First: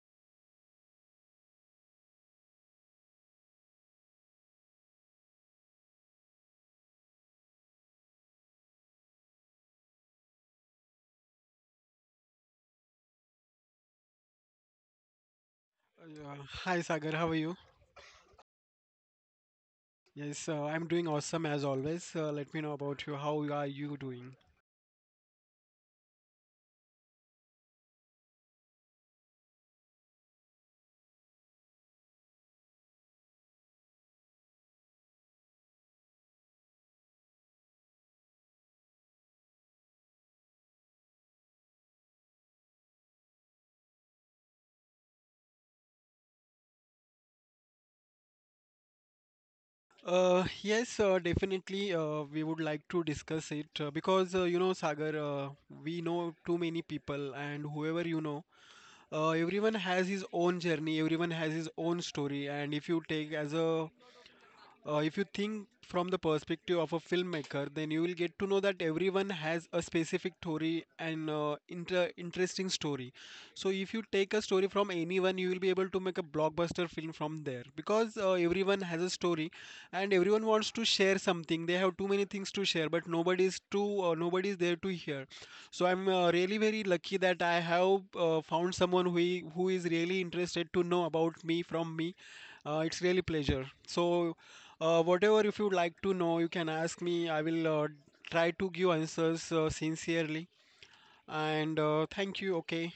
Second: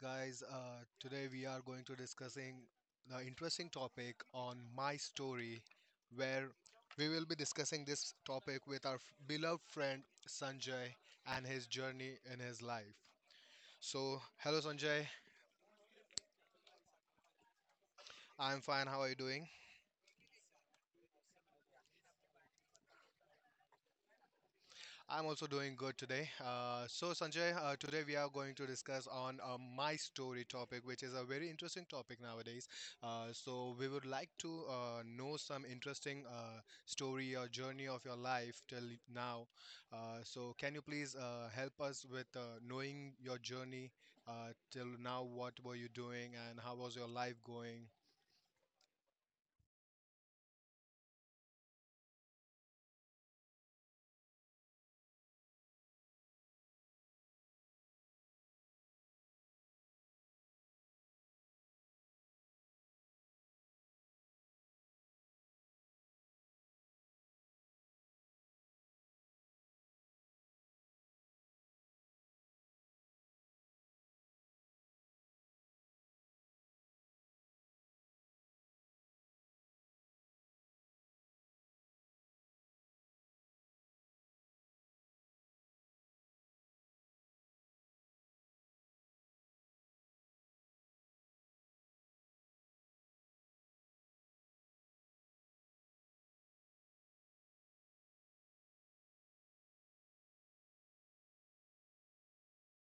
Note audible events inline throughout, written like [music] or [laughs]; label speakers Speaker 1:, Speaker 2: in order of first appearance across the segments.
Speaker 1: guys. Today we are going to discussing the interesting topic on my story, where we will be discussing this topic with our beloved friend Sanjay and his journey in his life. So, hello Sanjay.
Speaker 2: Uh, Hi Sagar, how are you?
Speaker 1: I'm fine. How are you doing?
Speaker 2: Yes, I'm doing awesome as always. Let me know about you. How are you doing?
Speaker 1: I'm also doing good today. So Sanjay, today we are going to discuss on my story topic, which is a very interesting topic nowadays. So we would like to know some interesting story or journey of your life till now. So can you please help us with knowing your journey till now? What were you doing and how was your life going?
Speaker 2: Yes, definitely. We would like to discuss it, because, you know, Sagar, we know too many people, and whoever you know, everyone has his own journey, everyone has his own story. And if you take as a If you think from the perspective of a filmmaker, then you will get to know that everyone has a specific story and, interesting story. So if you take a story from anyone, you will be able to make a blockbuster film from there, because everyone has a story and everyone wants to share something. They have too many things to share, but nobody is there to hear. So I'm, really very lucky that I have found someone who is really interested to know about me from me. It's really pleasure. So, whatever, if you'd like to know, you can ask me. I will try to give answers sincerely. And thank you. Okay.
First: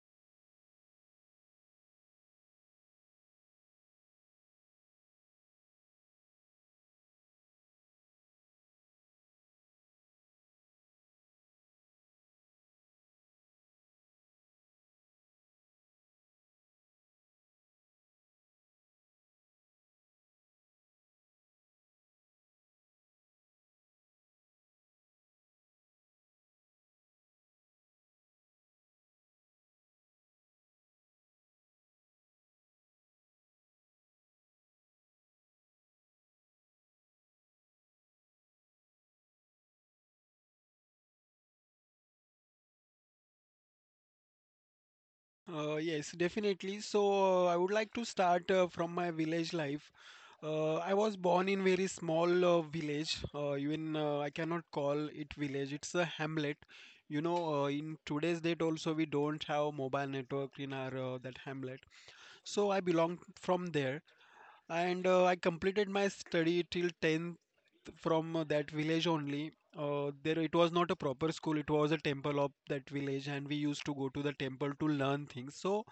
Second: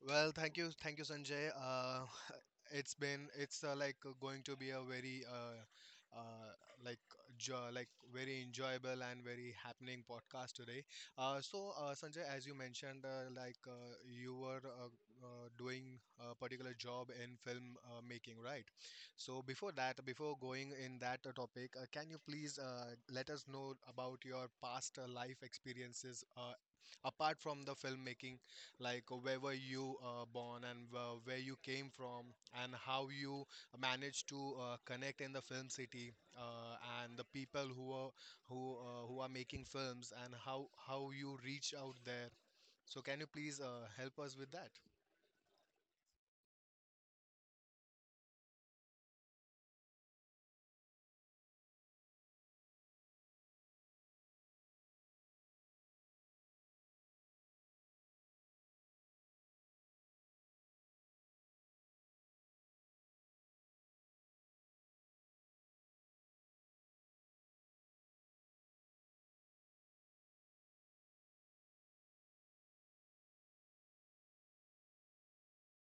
Speaker 1: Well, thank you, Sanjay. [laughs] It's like going to be a very like like very enjoyable and very happening podcast today. So Sanjay, as you mentioned, like you were doing a particular job in film making, right? So before that, before going in that topic, can you please let us know about your past life experiences apart from the filmmaking, like where were you born, and where you came from, and how you managed to connect in the film city uh, and the people who are, who are making films, and how you reach out there? So can you please help us with that?
Speaker 2: Yes, definitely. So, I would like to start from my village life. I was born in very small village. Even I cannot call it village. It's a hamlet. You know, in today's date also we don't have mobile network in our, that hamlet. So I belong from there, and I completed my study till 10th from that village only. There it was not a proper school, it was a temple of that village, and we used to go to the temple to learn things. So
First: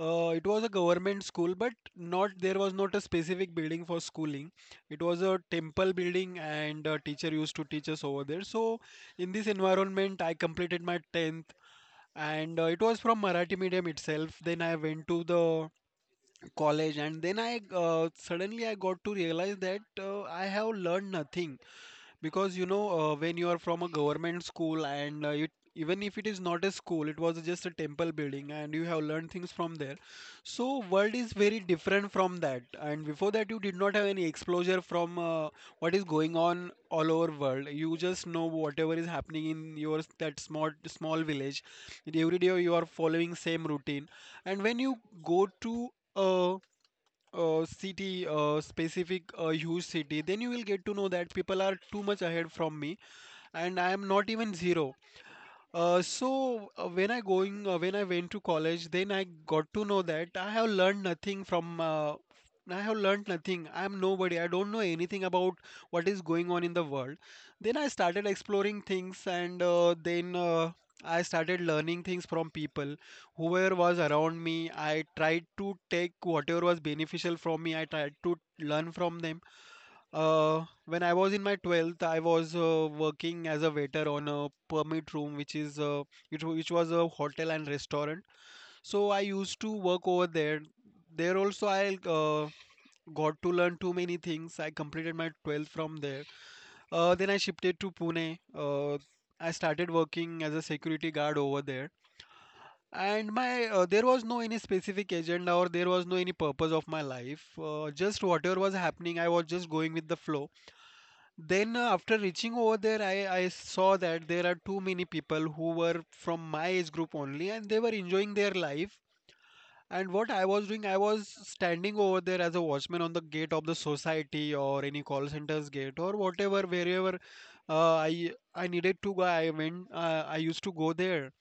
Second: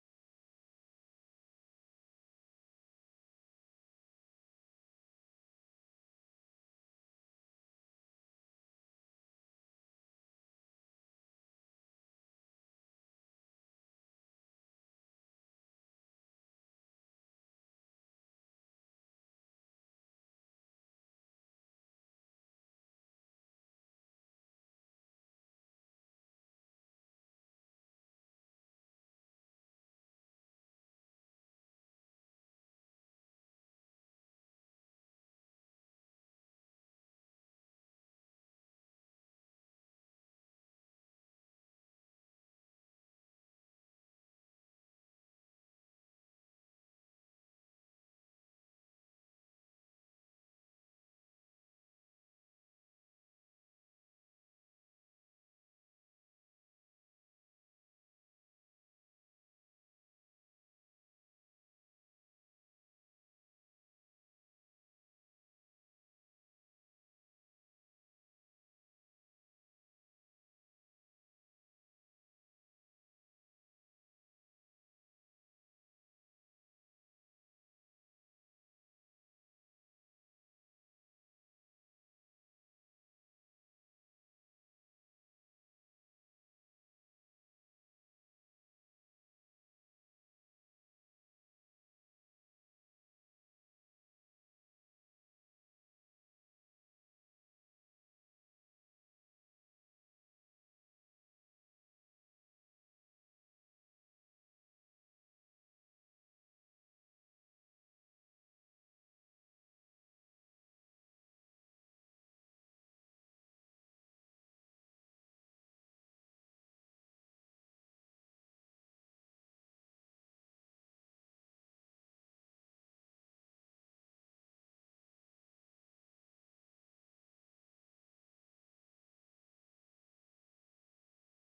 Speaker 2: it was a government school, but not there was not a specific building for schooling. It was a temple building, and a teacher used to teach us over there. So in this environment, I completed my 10th, and it was from Marathi medium itself. Then I went to the college, and then I suddenly I got to realize that I have learned nothing, because, you know, when you are from a government school and even if it is not a school, it was just a temple building and you have learned things from there. So world is very different from that, and before that you did not have any exposure from, what is going on all over world. You just know whatever is happening in your that small small village. Every day you are following same routine, and when you go to a, city, specific huge city, then you will get to know that people are too much ahead from me, and I am not even zero. So when I went to college, then I got to know that I have learned nothing. I am nobody. I don't know anything about what is going on in the world. Then I started exploring things, and then I started learning things from people whoever was around me. I tried to take whatever was beneficial from me. I tried to learn from them. When I was in my 12th, I was working as a waiter on a permit room, which is, which was a hotel and restaurant. So I used to work over there. There also I got to learn too many things. I completed my 12th from there. Then I shifted to Pune. I started working as a security guard over there. And my there was no any specific agenda, or there was no any purpose of my life. Just whatever was happening, I was just going with the flow. Then, after reaching over there, I saw that there are too many people who were from my age group only, and they were enjoying their life. And what I was doing, I was standing over there as a watchman on the gate of the society, or any call center's gate, or whatever. Wherever I needed to go, I went. I used to go there,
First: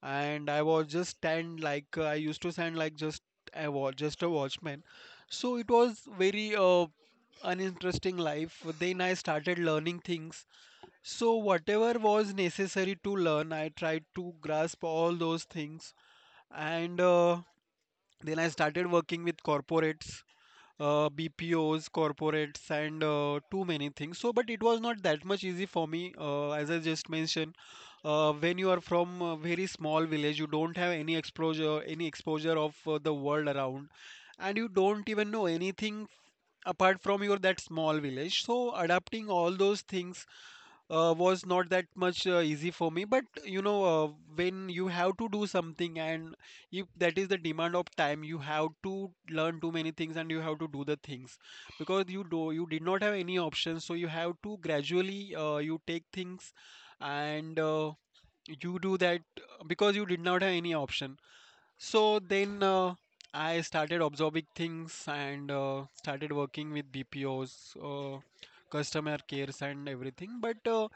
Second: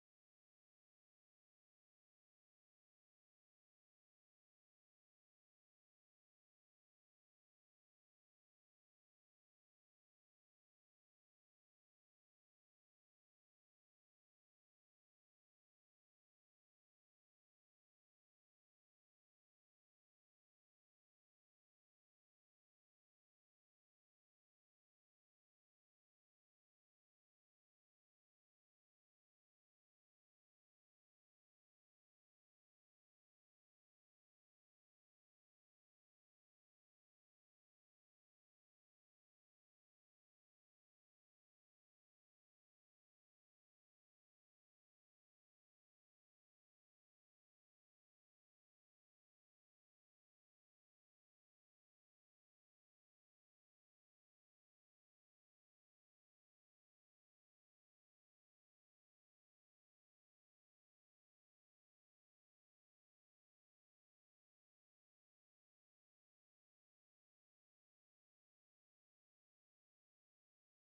Speaker 2: and I was just stand like, I used to stand like, just just a watchman. So it was very uninteresting life. Then I started learning things, so whatever was necessary to learn, I tried to grasp all those things. And then I started working with corporates, BPOs, corporates, and too many things. So, but it was not that much easy for me, as I just mentioned. When you are from a very small village, you don't have any exposure, of the world around. And you don't even know anything apart from your that small village. So adapting all those things was not that much easy for me. But you know, when you have to do something, and if that is the demand of time, you have to learn too many things, and you have to do the things, because you did not have any options. So you have to gradually, you take things, and you do that, because you did not have any option. So then, I started absorbing things and started working with BPOs, customer cares, and everything. But uh,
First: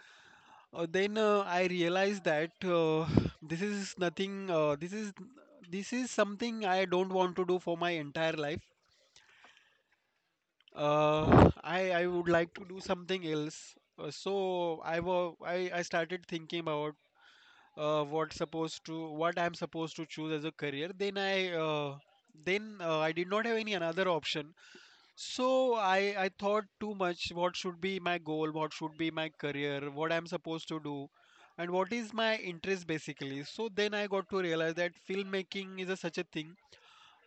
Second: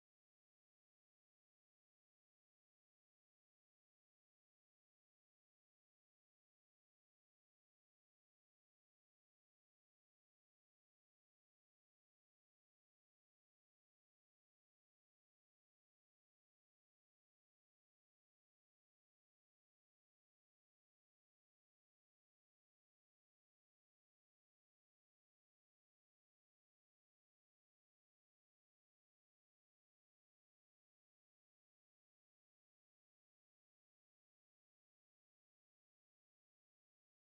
Speaker 2: uh, then I realized that, [sighs] this is nothing. This is something I don't want to do for my entire life. I would like to do something else. So I wa I started thinking about, what I'm supposed to choose as a career. Then I did not have any another option. So I thought too much. What should be my goal? What should be my career? What I'm supposed to do? And what is my interest basically? So then I got to realize that filmmaking is such a thing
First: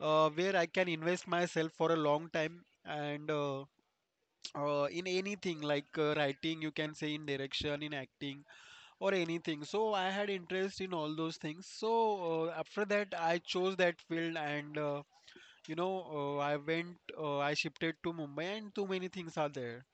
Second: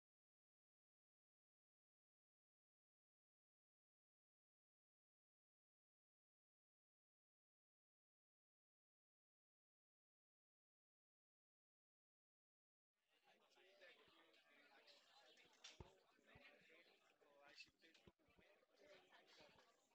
Speaker 2: where I can invest myself for a long time, and in anything like, writing, you can say, in direction, in acting, or anything. So I had interest in all those things. So after that, I chose that field, and you know, I shifted to Mumbai, and too many things are there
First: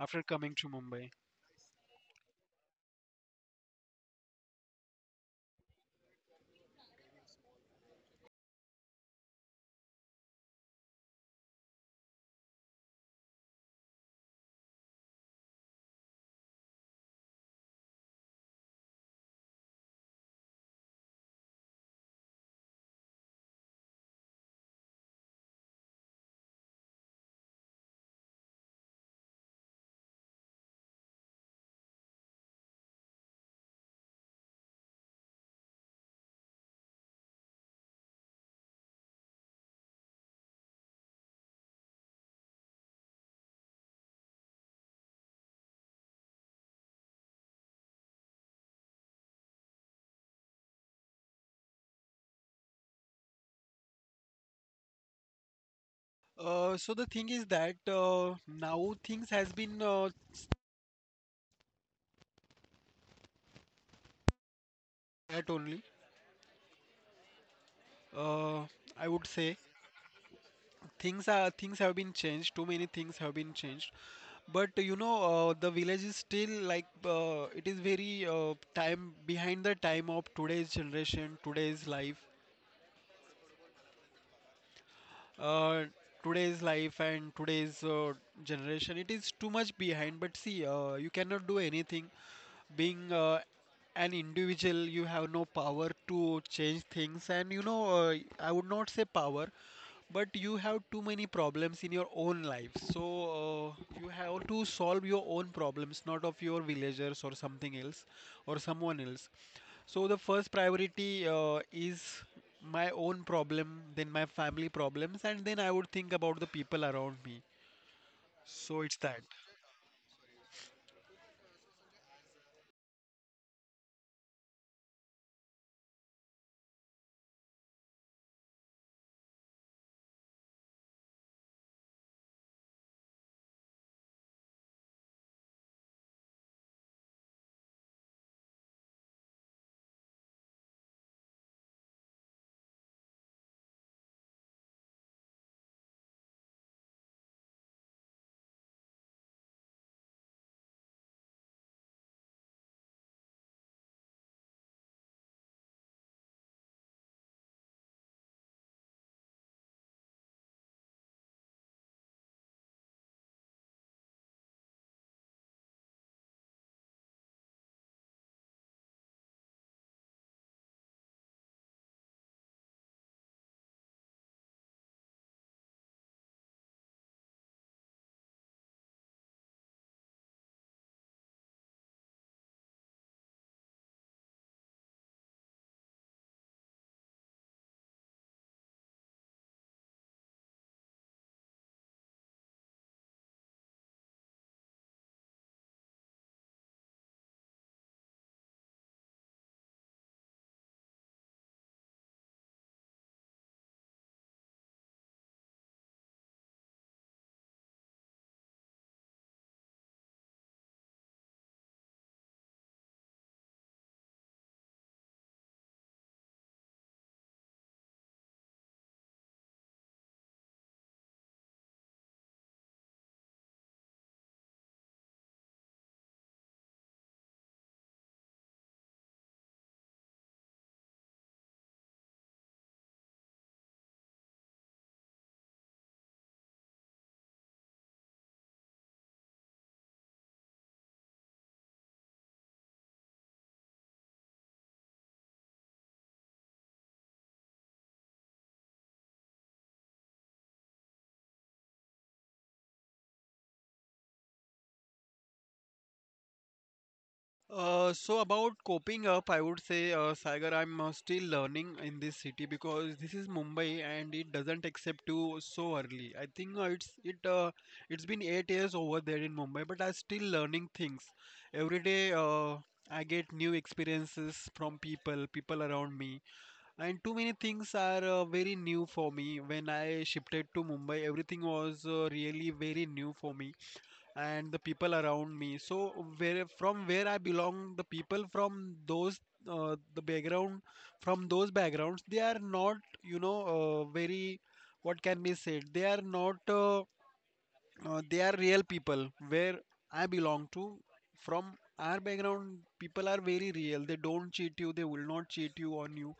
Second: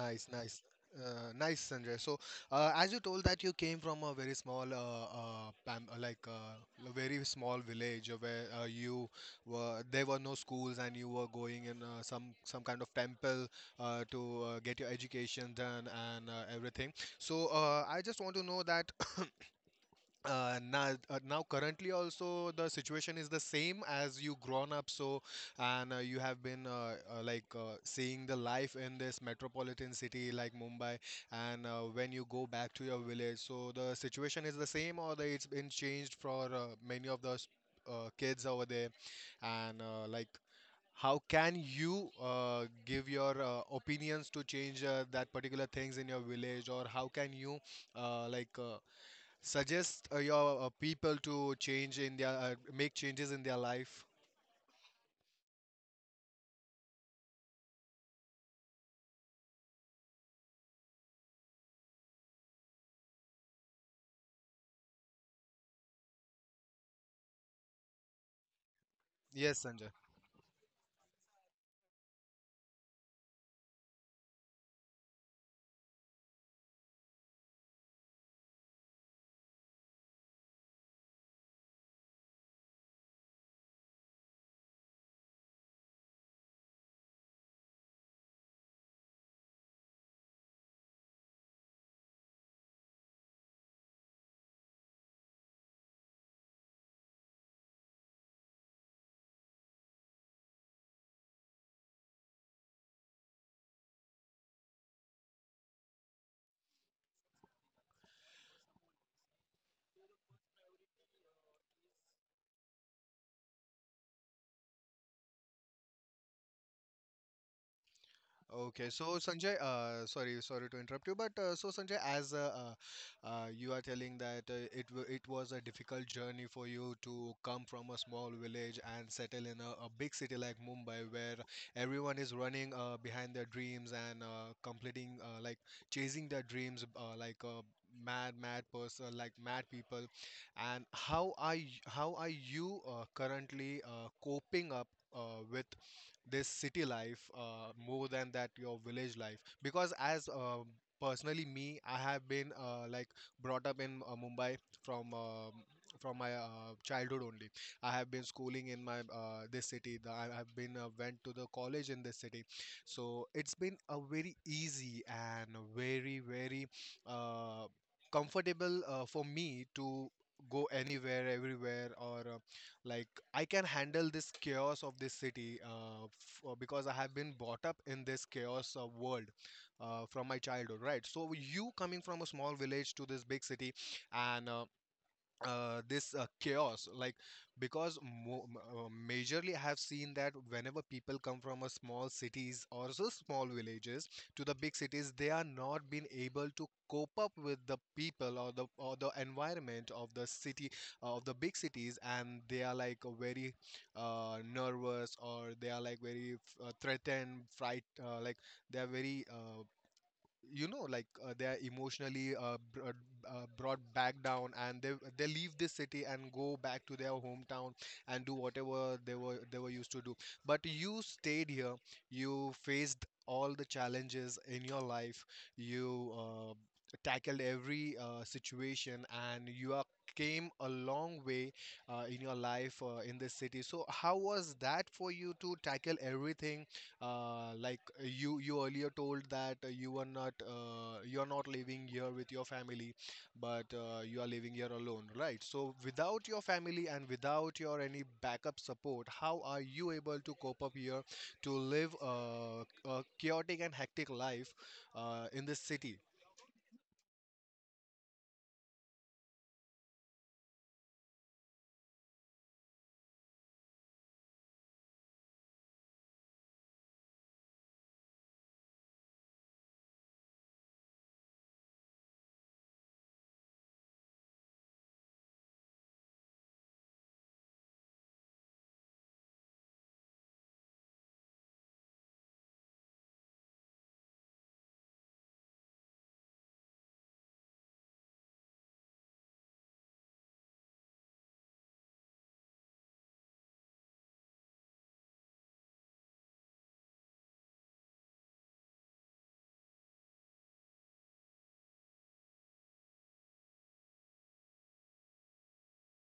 Speaker 2: after coming
Speaker 1: nice,
Speaker 2: to Mumbai.
Speaker 1: uh, nice, Sanjay. So, as you told that you came from a very small, like a very small village where you were there were no schools, and you were going in some kind of temple to get your education done, and everything. So, I just want to know that. [coughs] Now currently also the situation is the same as you grown up, so and you have been like seeing the life in this metropolitan city like Mumbai. And when you go back to your village, so the situation is the same, or it's been changed for many of the kids over there. And like how can you give your opinions to change that particular things in your village, or how can you uh, like uh, suggest your people to change in their make changes in their life?
Speaker 2: So the thing is that, now things has been, that only. Uh, I would say.
Speaker 1: Yes, Sanjay.
Speaker 2: Things have been changed, too many things have been changed. But you know, the village is still like, it is very, time behind the time of today's generation, today's life, uh, today's life, and today's generation. It is too much behind. But see, you cannot do anything being an individual. You have no power to change things. And you know, I would not say power, but you have too many problems in your own life. So you have to solve your own problems, not of your villagers or something else, or someone else. So the first priority, is my own problem, then my family problems, and then I would think about the people around me. So
Speaker 1: Okay,
Speaker 2: it's
Speaker 1: so
Speaker 2: that.
Speaker 1: Sanjay, sorry to interrupt you, but so Sanjay, as you are telling that it was a difficult journey for you to come from a small village and settle in a big city like Mumbai, where everyone is running behind their dreams, and completing like chasing their dreams like a mad person, like mad people. And how are you currently coping up with this city life more than that your village life? Because as personally me, I have been like brought up in Mumbai from uh, from my childhood only. I have been schooling in my this city. I have been went to the college in this city. So it's been a very easy and very very uh, comfortable for me to go anywhere everywhere, or like I can handle this chaos of this city, because I have been brought up in this chaos world from my childhood, right? So you coming from a small village to this big city, and this chaos, like because majorly I have seen that whenever people come from a small cities or so small villages to the big cities, they are not been able to cope up with the people, or the environment of the city, of the big cities. And they are like very nervous, or they are like very threatened, fright like they are very you know, like they are emotionally brought back down, and they leave this city and go back to their hometown, and do whatever they were used to do. But you stayed here. You faced all the challenges in your life. You tackled every situation, and you are came a long way in your life in this city. So how was that for you to tackle everything? You earlier told that you are not living here with your family, but you are living here alone, right? So without your family and without your any backup support, how are you able to cope up here to live a chaotic and hectic life in this city?
Speaker 2: So about coping up, I would say, Sagar, I'm still learning in this city, because this is Mumbai and it doesn't accept you so early. I think, it's been 8 years over there in Mumbai, but I'm still learning things. Every day, I get new experiences from people, people around me, and too many things are very new for me. When I shifted to Mumbai, everything was really very new for me, and the people around me. So where from where I belong, the people from those, the background from those backgrounds, they are not, you know, very, what can be said, they are not, they are real people. Where I belong to, from our background, people are very real, they don't cheat you, they will not cheat you on you.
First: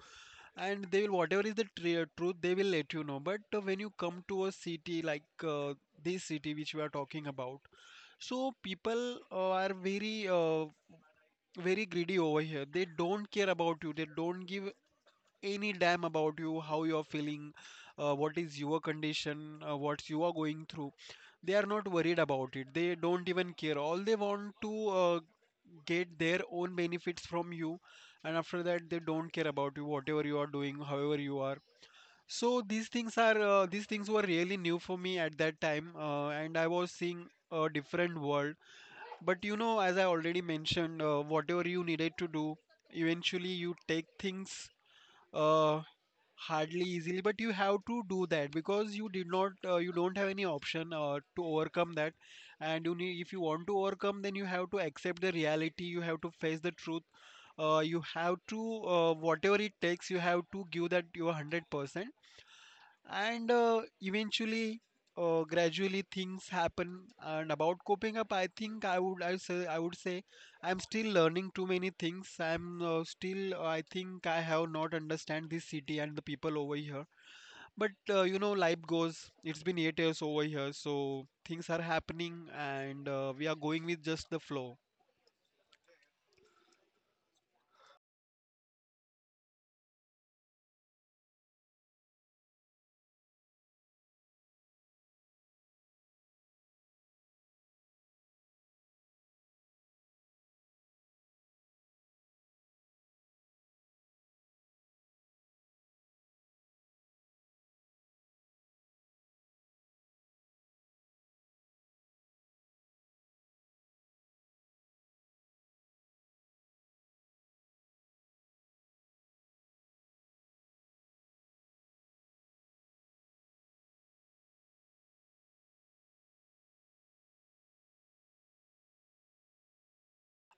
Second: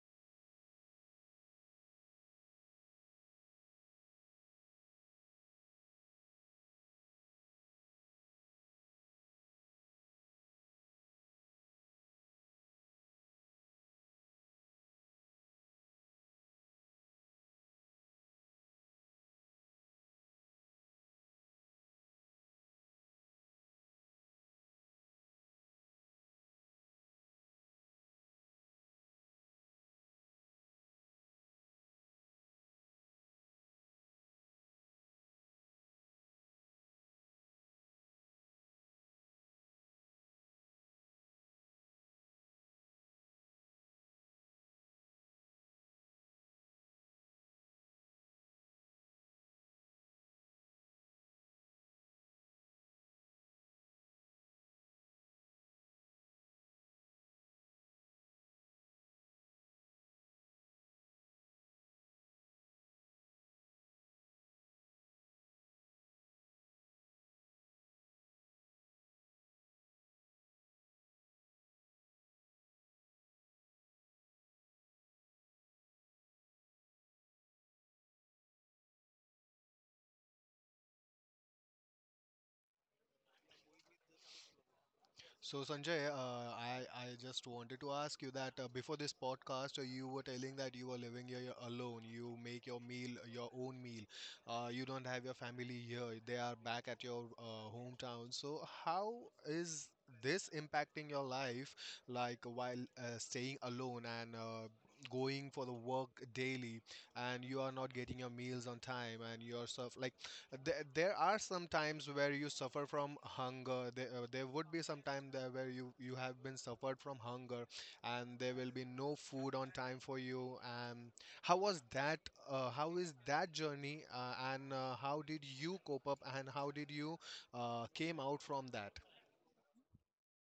Speaker 2: And they will whatever is the truth, they will let you know. But when you come to a city like, this city which we are talking about, so people are very, very greedy over here. They don't care about you. They don't give any damn about you, how you are feeling, what is your condition, what you are going through. They are not worried about it. They don't even care. All they want to get their own benefits from you, and after that they don't care about you, whatever you are doing, however you are. So these things were really new for me at that time, and I was seeing a different world, but you know, as I already mentioned, whatever you needed to do, eventually you take things uh, hardly easily, but you have to do that because you did not, you don't have any option to overcome that. And you need, if you want to overcome, then you have to accept the reality, you have to face the truth. You have to, whatever it takes, you have to give that your 100% and eventually gradually things happen. And about coping up, I think I would I say I would say I'm still learning too many things. I think I have not understand this city and the people over here, but you know, life goes. It's been 8 years over here, so things are happening and we are going with just the flow.
Speaker 1: So Sanjay, I just wanted to ask you that before this podcast, you were telling that you were living here alone. You make your meal, your own meal. You don't have your family here. They are back at your hometown. So how is this impacting your life, like while staying alone and going for the work daily, and you are not getting your meals on time, and yourself like there are some times where you suffer from hunger. There would be some time there where you have been suffered from hunger, and there will be no food on time for you. And how was that? How is that journey? And how did you cope up, and how did you came out from that?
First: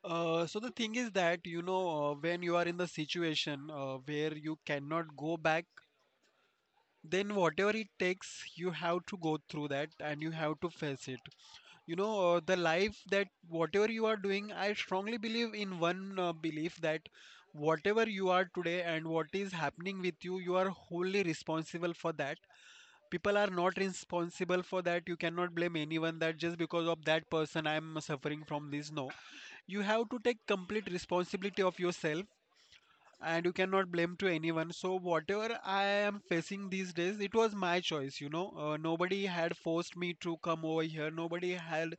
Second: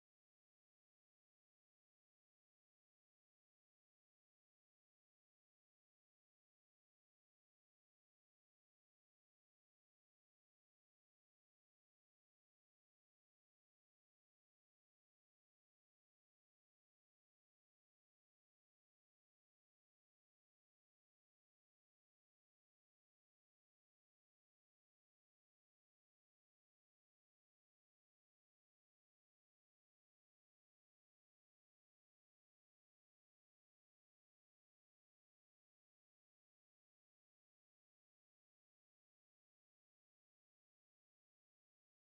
Speaker 2: So the thing is that, you know, when you are in the situation where you cannot go back, then whatever it takes, you have to go through that and you have to face it, you know. The life that whatever you are doing, I strongly believe in one belief that whatever you are today and what is happening with you, you are wholly responsible for that. People are not responsible for that. You cannot blame anyone that just because of that person I am suffering from this. No, you have to take complete responsibility of yourself, and you cannot blame to anyone. So whatever I am facing these days, it was my choice, you know. Nobody had forced me to come over here, nobody had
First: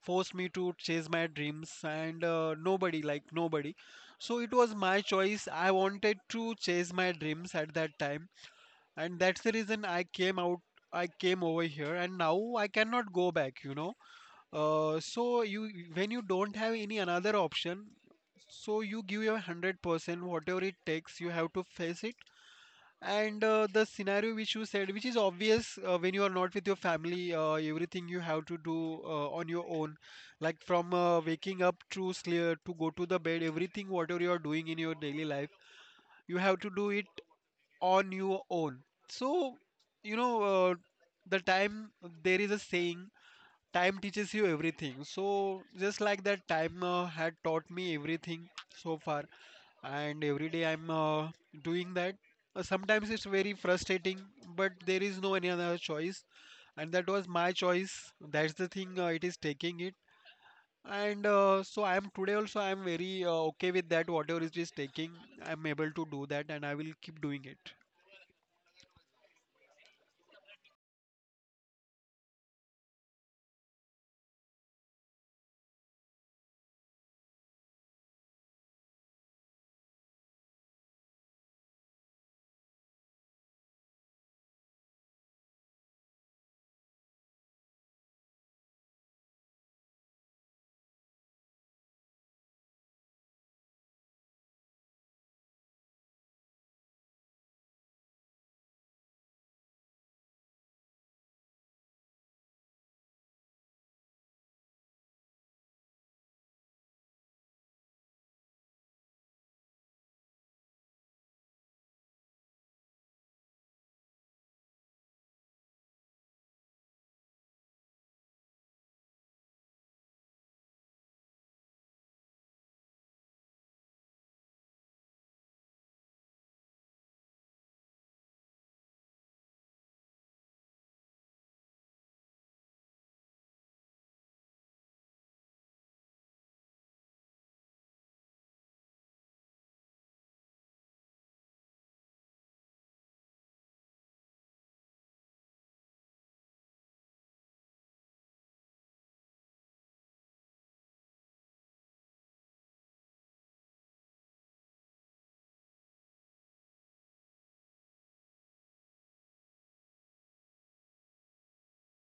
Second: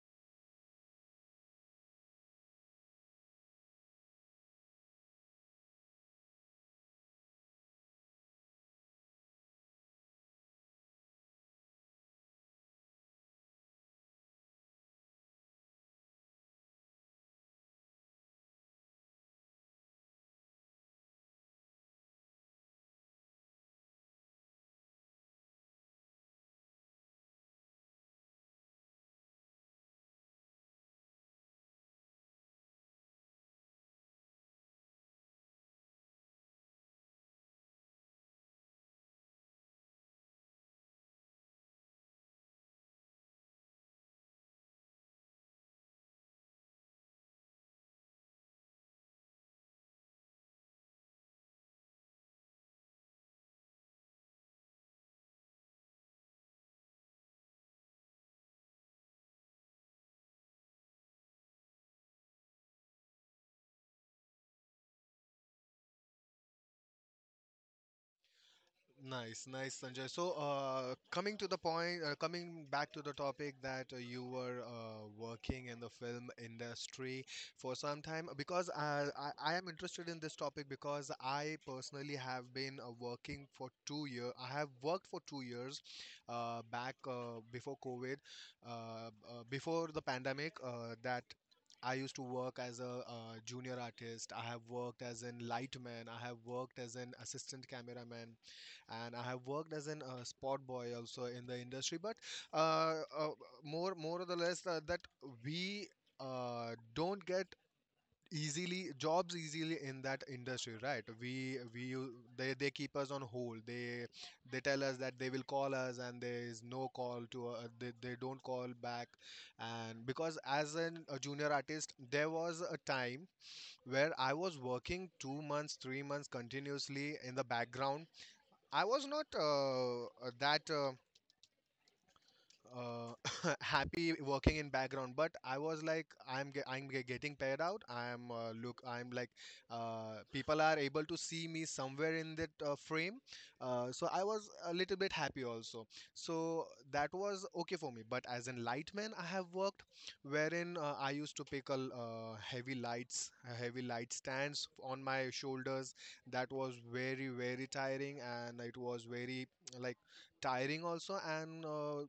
Speaker 2: forced me to chase my dreams, and nobody, like, nobody. So it was my choice, I wanted to chase my dreams at that time, and that's the reason I came over here, and now I cannot go back, you know. So you, when you don't have any another option, so you give your 100% whatever it takes, you have to face it. And the scenario which you said, which is obvious, when you are not with your family, everything you have to do on your own, like from waking up to sleep to go to the bed, everything whatever you are doing in your daily life, you have to do it on your own. So, you know, the time, there is a saying, time teaches you everything. So just like that, time had taught me everything so far, and every day I'm doing that. Sometimes it's very frustrating, but there is no any other choice, and that was my choice. That's the thing, it is taking it, and so I am today also I am very okay with that, whatever it is taking, I'm able to do that and I will keep doing it.
Speaker 1: Nice, Sanjay. So, coming to the point, coming back to the topic that you were working in the film industry for some time, because I am interested in this topic, because I personally have been working for 2 years. I have worked for 2 years back before COVID, before the pandemic, that I used to work as a junior artist. I have worked as an lightman. I have worked as an assistant cameraman, and I have worked as an spot boy also in the industry. But uh, uh, more or the less that we don't get easily jobs easily in that industry, right? We they keep us on hold. They tell us that they will call us, and there is no call to they don't call back. And because as a junior artist, there was a time where I was working 2 months 3 months continuously in the background. I was not that uh, [laughs] happy working in background, but I was like I'm getting paid out. I'm look, I'm like people are able to see me somewhere in that frame, so I was a little bit happy also. So that was okay for me. But as an lightman, I have worked wherein I used to pick heavy lights, heavy light stands on my shoulders. That was very very tiring, and it was very like tiring also, and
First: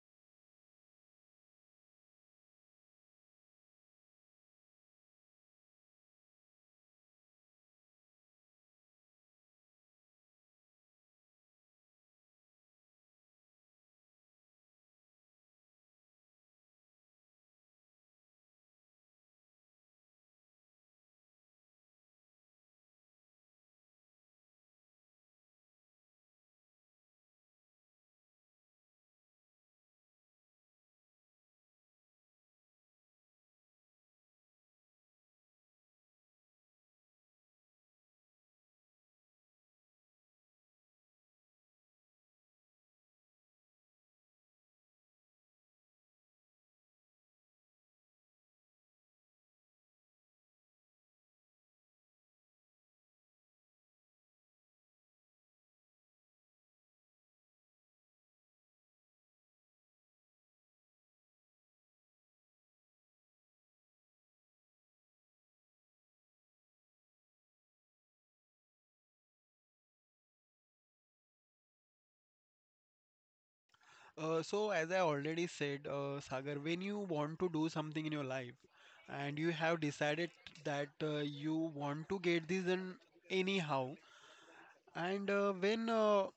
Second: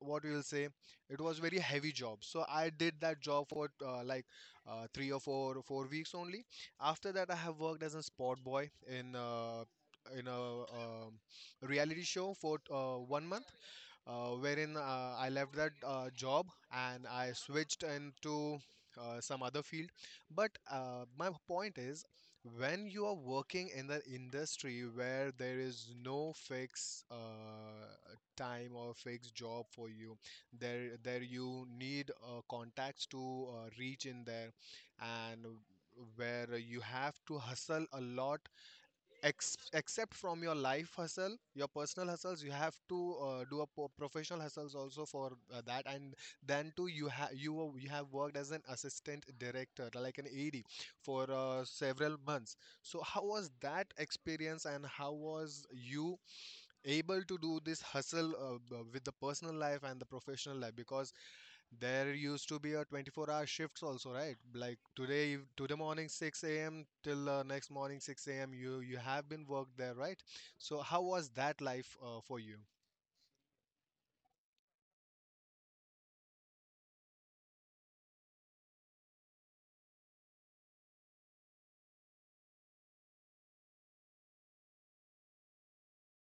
Speaker 1: what you'll say, it was very heavy job. So I did that job for 3 or 4 weeks only. After that, I have worked as a sport boy in a um reality show for 1 month, wherein I left that job, and I switched into some other field. But my point is, when you are working in the industry where there is no fixed time or fixed job for you, there you need contacts to reach in there, and where you have to hustle a lot ex- except from your life hustle, your personal hustles, you have to do professional hustles also for that. And then too, you have you have worked as an assistant director like an ad for several months. So how was that experience, and how was you able to do this hustle with the personal life and the professional life? Because there used to be a 24-hour shifts also, right? Like today morning 6 a.m. till next morning 6 a.m. you have been worked there, right? So how was that life for you?
Speaker 2: So as I already said, Sagar, when you want to do something in your life and you have decided that you want to get this done anyhow, and when uh,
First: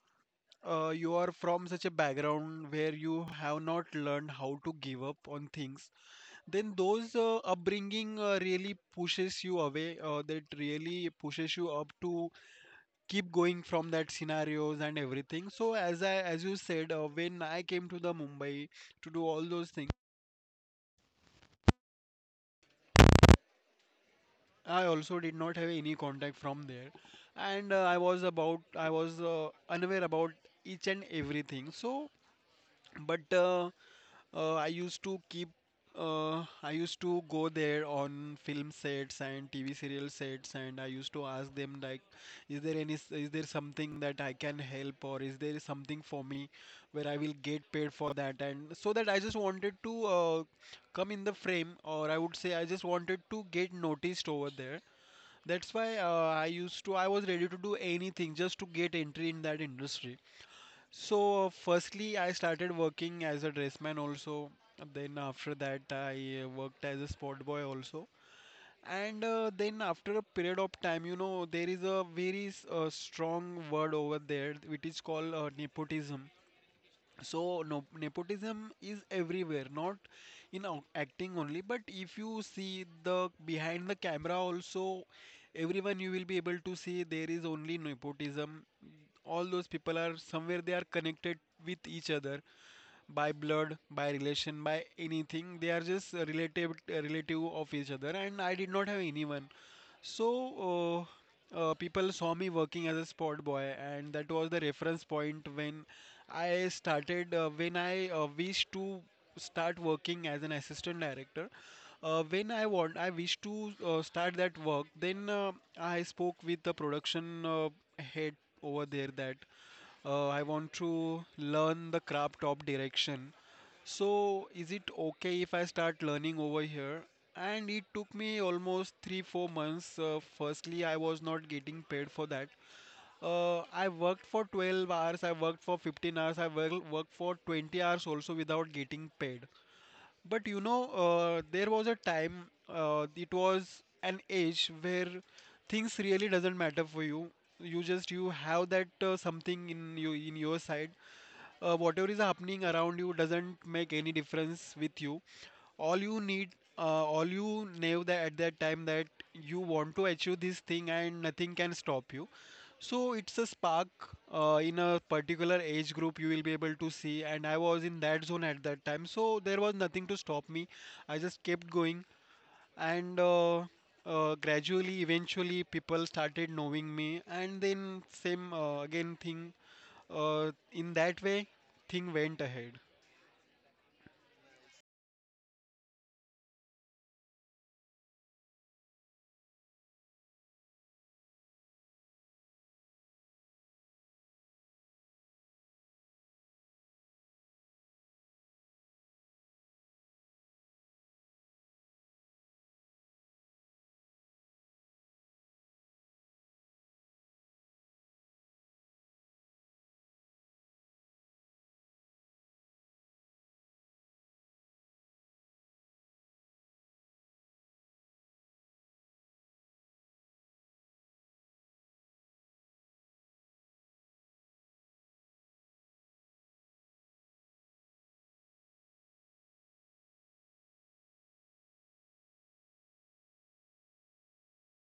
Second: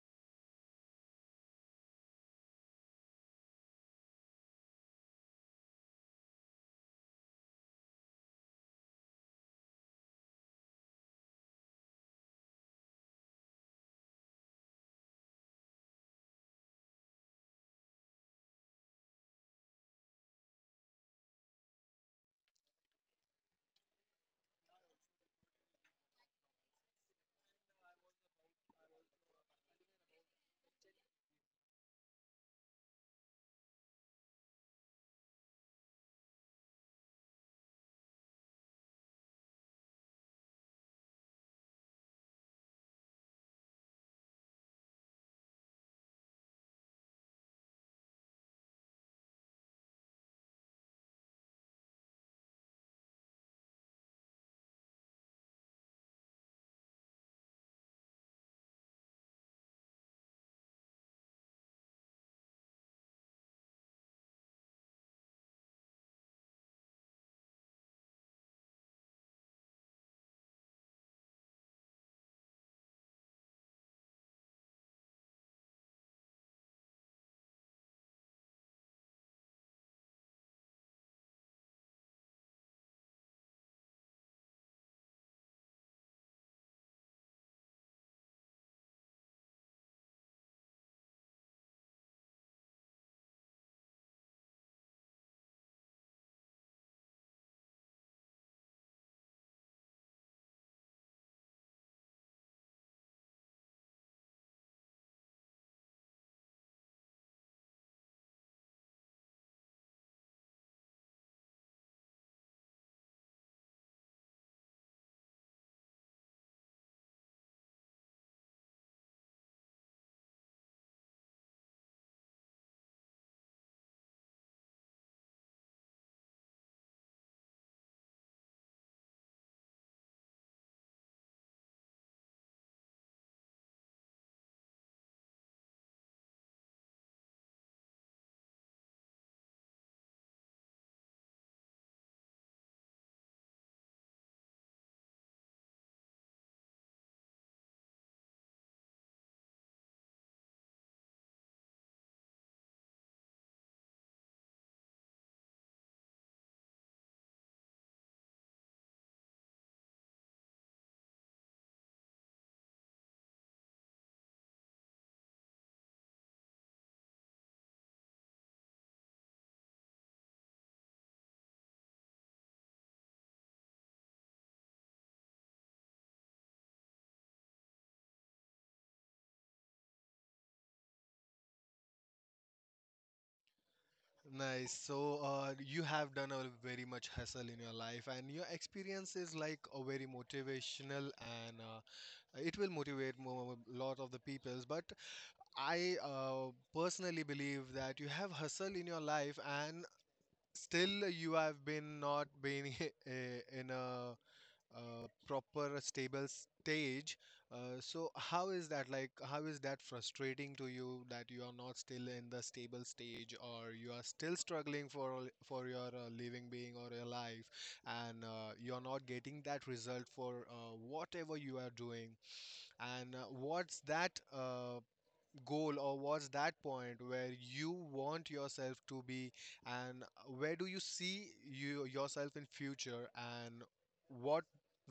Speaker 2: uh, you are from such a background where you have not learned how to give up on things, then those upbringing really pushes you away. That really pushes you up to keep going from that scenarios and everything. So as you said, when I came to the Mumbai to do all those things, I also did not have any contact from there, and I was unaware about each and everything. So, but I used to keep. I used to go there on film sets and TV serial sets, and I used to ask them like, "Is there any? Is there something that I can help, or is there something for me where I will get paid for that?" And so that I just wanted to come in the frame, or I would say I just wanted to get noticed over there. That's why I used to. I was ready to do anything just to get entry in that industry. So, firstly, I started working as a dressman also. Then, after that, I worked as a sport boy also. And then, after a period of time, you know, there is a very strong word over there, which is called nepotism. So no, nepotism is everywhere, not in acting only, but if you see the behind the camera also, everyone, you will be able to see, there is only nepotism. All those people are somewhere they are connected with each other, by blood, by relation, by anything, they are just relative of each other, and I did not have anyone. So, people saw me working as a sport boy, and that was the reference point when I wished to start working as an assistant director. When I wish to start that work. Then I spoke with the production head over there, that I want to learn the craft of direction. So, is it okay if I start learning over here? And it took me almost three, 4 months. Firstly, I was not getting paid for that. I worked for 12 hours, I worked for 15 hours, worked for 20 hours also without getting paid. But you know, there was a time, it was an age where things really doesn't matter for you. You just, you have that something in you, in your side, whatever is happening around you doesn't make any difference with you. All you need, all you know, that at that time, that you want to achieve this thing and nothing can stop you. So it's a spark, in a particular age group you will be able to see, and I was in that zone at that time, so there was nothing to stop me. I just kept going, and gradually, eventually people started knowing me, and then same again thing, in that way, thing went ahead.
Speaker 1: Nice. So, you have done a very much hustle in your life, and your experience is like a very motivational, and it will motivate a lot of the peoples. But I personally believe that you have hustle in your life, and still you have been not been [laughs] in a proper stable stage. So how is that like? How is that frustrating to you that you are not still in the stable stage, or you are still struggling for your living being or your life, and you are not getting that result for whatever you are doing? And what's that? Goal or what's that point where you want yourself to be and where do you see yourself in future and what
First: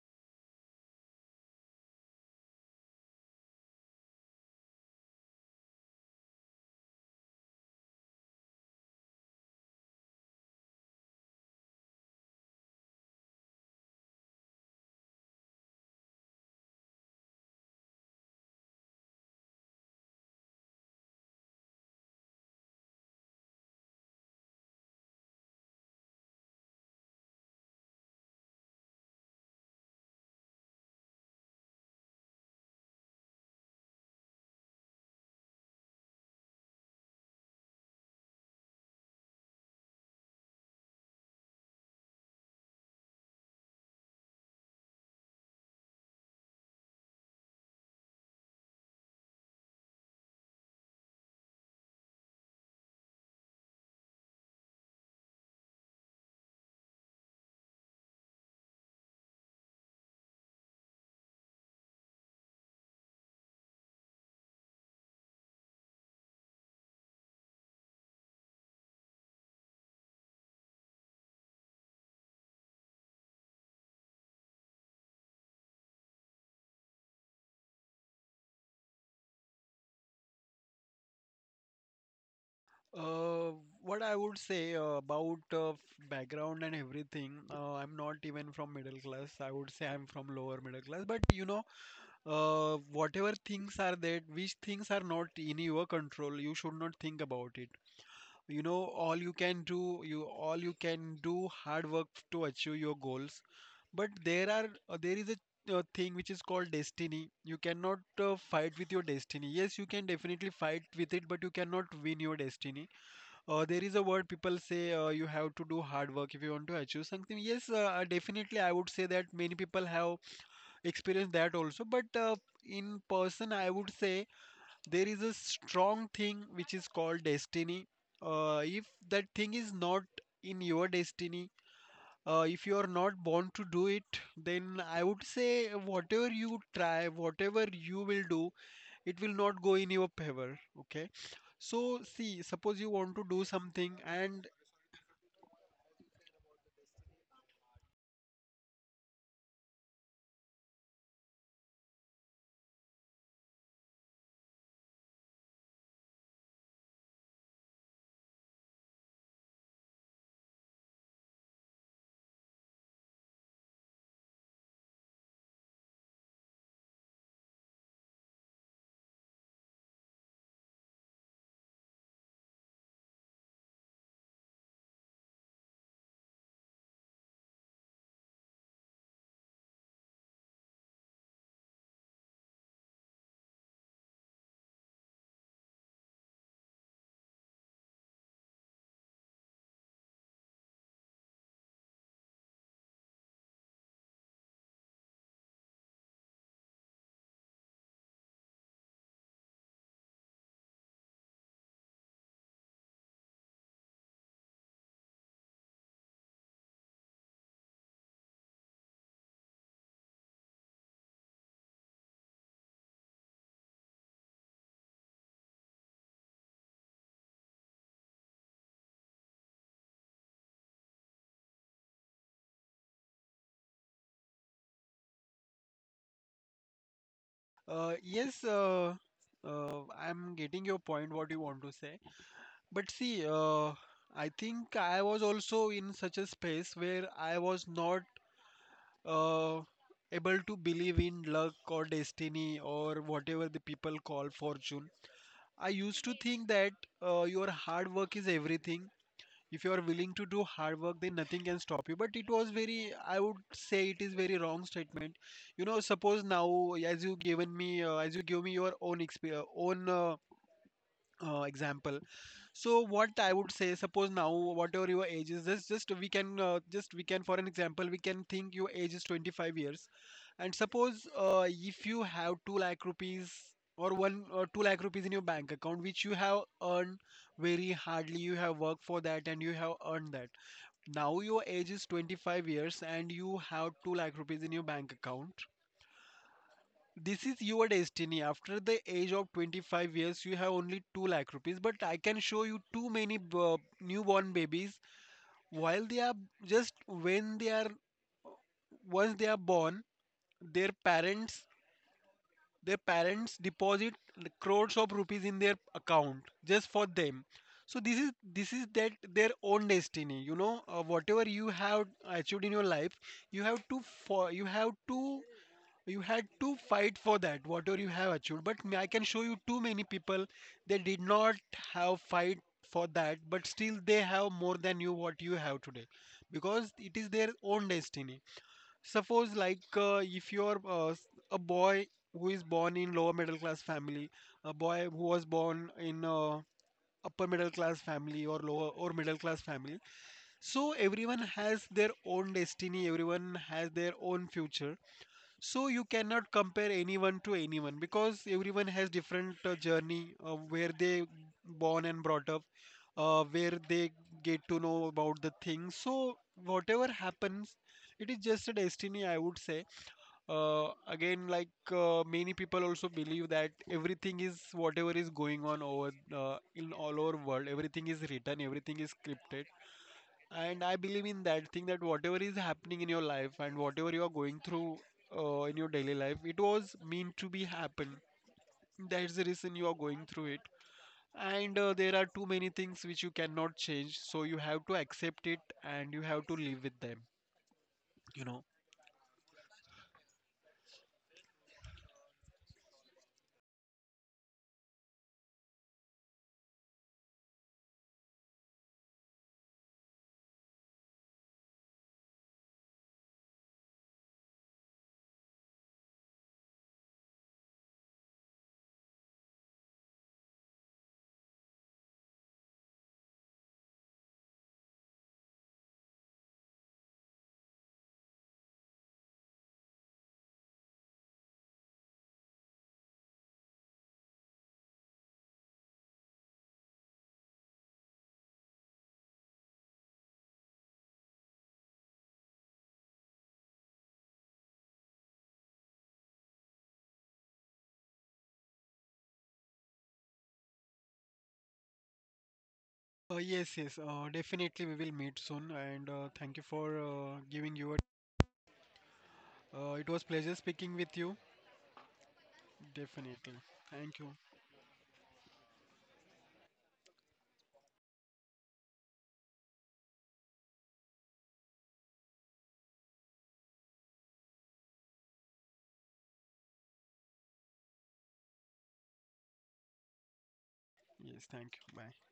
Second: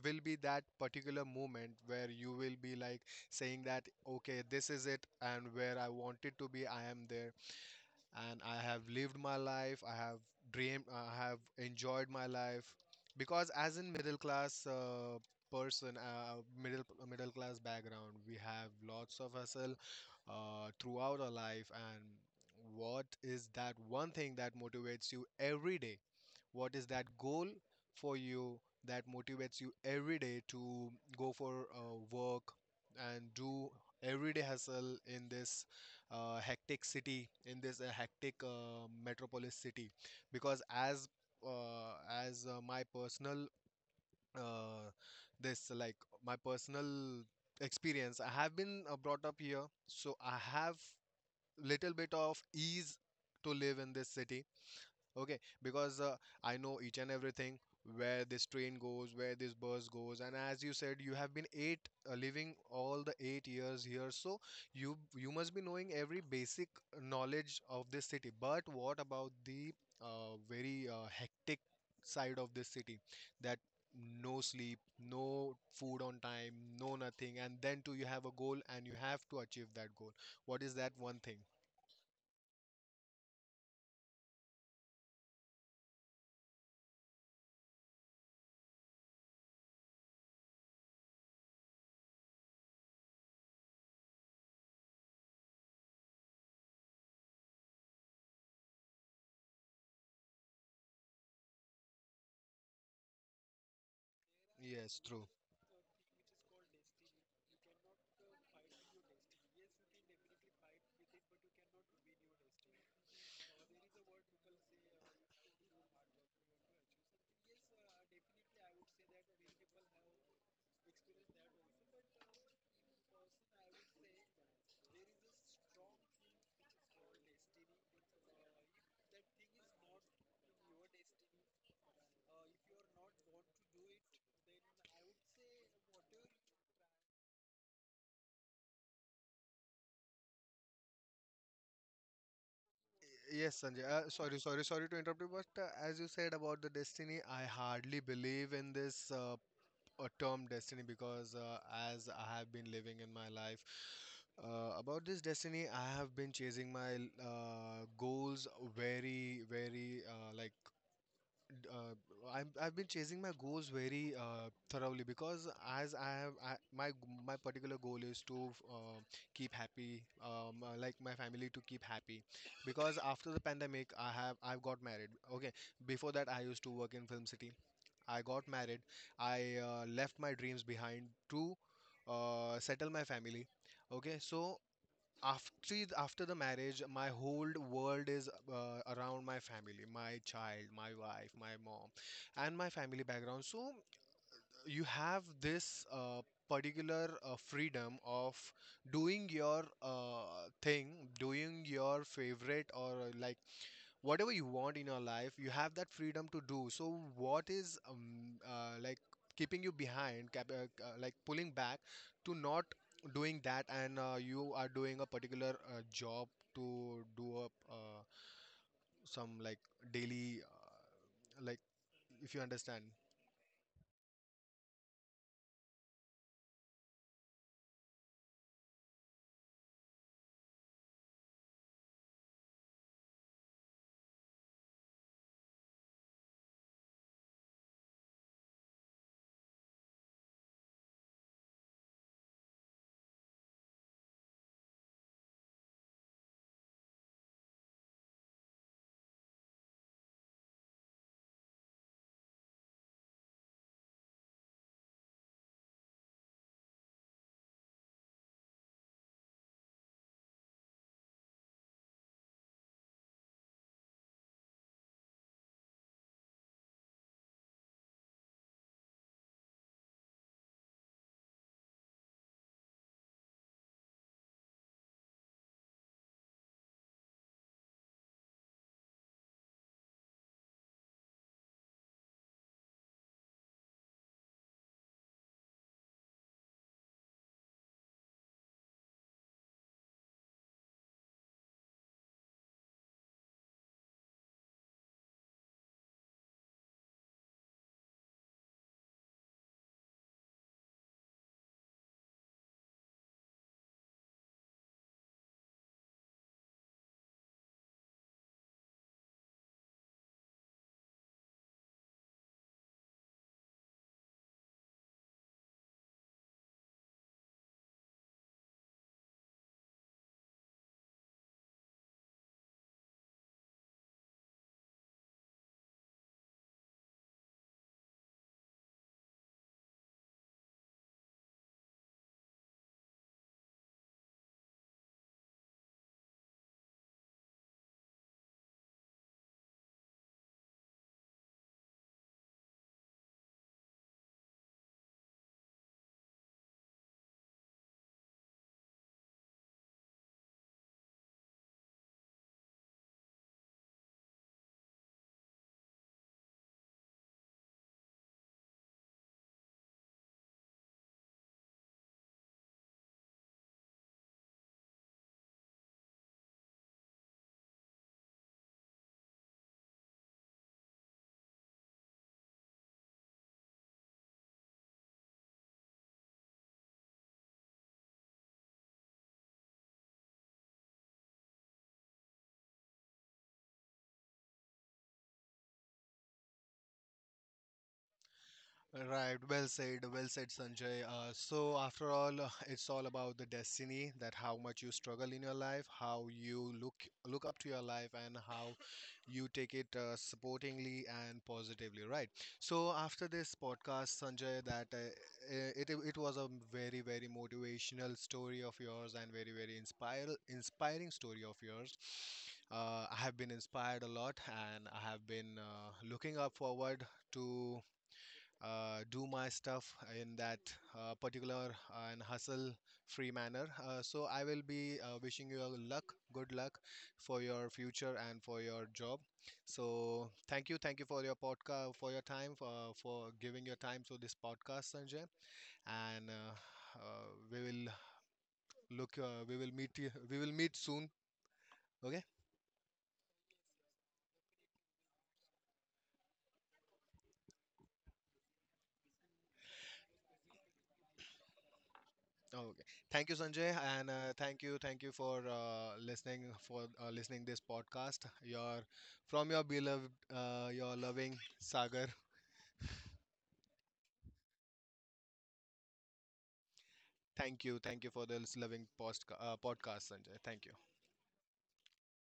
Speaker 1: will be that particular moment where you will be like saying that okay, this is it and where I wanted to be I am there, and I have lived my life. I have dreamed. I have enjoyed my life because as in middle class person, middle class background, we have lots of hustle throughout our life. And what is that one thing that motivates you every day? What is that goal for you that motivates you every day to go for work and do everyday hustle in this hectic city, in this hectic metropolis city? Because uh, as my personal uh, this like my personal experience, I have been brought up here, so I have little bit of ease to live in this city. Okay, because I know each and everything, where this train goes, where this bus goes. And as you said, you have been eight living all the 8 years here, so you must be knowing every basic knowledge of this city. But what about the very hectic side of this city? That no sleep, no food on time, no nothing, and then too you have a goal and you have to achieve that goal. What is that one thing?
Speaker 2: Uh, what I would say about background and everything, I'm not even from middle class, I would say I'm from lower middle class. But you know, whatever things are that, which things are not in your control, you should not think about it, you know. All you can do, you all you can do hard work to achieve your goals. But there are,
Speaker 1: Yes,
Speaker 2: there
Speaker 1: true.
Speaker 2: is a thing which is called destiny. You cannot fight with your destiny. Yes, you can definitely fight with it, but you cannot win your destiny. Uh, there is a word people say, you have to do hard work if you want to achieve something. Yes, definitely I would say that many people have experienced that also, but in person I would say there is a strong thing which is called destiny. Uh, if that thing is not in your destiny, if you are not born to do it, then I would say whatever you try, whatever you will do, it will not go in your favor, okay? So see, suppose you want to do
Speaker 1: Yes, Sanjay.
Speaker 2: something,
Speaker 1: Sorry,
Speaker 2: and
Speaker 1: sorry, sorry to interrupt you, but as you said about the destiny, I hardly believe in this term destiny, because as I have been living in my life, about this destiny, I have been chasing my goals very, very like d- uh, I've been chasing my goals very thoroughly. Because as I have I, my my particular goal is to keep happy, like my family, to keep happy. Because after the pandemic I've got married. Okay, before that I used to work in Film City. I got married. I left my dreams behind to settle my family. Okay, so after, after the marriage, my whole world is around my family, my child, my wife, my mom, and my family background. So you have this particular freedom of doing your thing, doing your favorite, or like whatever you want in your life. You have that freedom to do, so what is like keeping you behind, like pulling back to not doing that? And you are doing a particular job to do up some, like, daily, like, if you understand.
Speaker 2: yes, I'm getting your point what you want to say. But see, I think I was also in such a space where I was not uh, able to believe in luck or destiny or whatever the people call fortune. I used to think that your hard work is everything. If you are willing to do hard work, then nothing can stop you. But it was very, I would say, it is very wrong statement. You know, suppose now, as you give me your own experience, own example. So what I would say, suppose now, whatever your age is, just we can, just we can, for an example, we can think your age is 25 years, and suppose if you have 2 lakh rupees, or 1 or 2 lakh rupees in your bank account, which you have earned very hardly, you have worked for that and you have earned that. Now your age is 25 years and you have 2 lakh rupees in your bank account. This is your destiny. After the age of 25 years, you have only 2 lakh rupees. But I can show you too many newborn babies while they are just when they are once they are born, their parents, deposit crores of rupees in their account just for them. So this is, that, their own destiny, you know. Whatever you have achieved in your life, you have to, you had to fight for that, whatever you have achieved. But I can show you too many people, they did not have fight for that, but still they have more than you, what you have today, because it is their own destiny. Suppose like, if you're a boy who is born in lower middle class family, a boy who was born in upper middle class family, or lower or middle class family. So everyone has their own destiny, everyone has their own future. So you cannot compare anyone to anyone, because everyone has different journey, where they born and brought up, where they get to know about the things. So whatever happens, it is just a destiny, I would say. Uh, again, like, many people also believe that everything is, whatever is going on over in all over world, everything is written, everything is scripted, and I believe in that thing, that whatever is happening in your life and whatever you are going through in your daily life, it was meant to be happen. That's the reason you are going through it, and there are too many things which you cannot change, so you have to accept it and you have to live with them.
Speaker 1: Right, well said, Sanjay. So, after all, [laughs] it's all about the destiny, that how much you struggle in your life, how you look up to your life, and how you take it supportingly and positively. Right. So, after this podcast, Sanjay, that it was a very very motivational story of yours, and very very inspire inspiring story of yours. I have been inspired a lot, and I have been looking up forward to do my stuff in that particular and hustle free manner. So I will be wishing you a luck, good luck for your future and for your job. So thank you for your podcast, for your time, for giving your time to this podcast, Sanjay. And we will look, we will meet, we will meet soon. Okay.
Speaker 2: Yes, yes, definitely we will meet soon, and thank you for giving your. It was pleasure speaking with you.
Speaker 1: Okay. Thank you,
Speaker 2: Definitely.
Speaker 1: Sanjay, and
Speaker 2: Thank you.
Speaker 1: thank you for listening this podcast. Your from your beloved, your loving Sagar. Thank you for this loving post podcast, Sanjay. Thank you.
Speaker 2: Yes, thank you. Bye.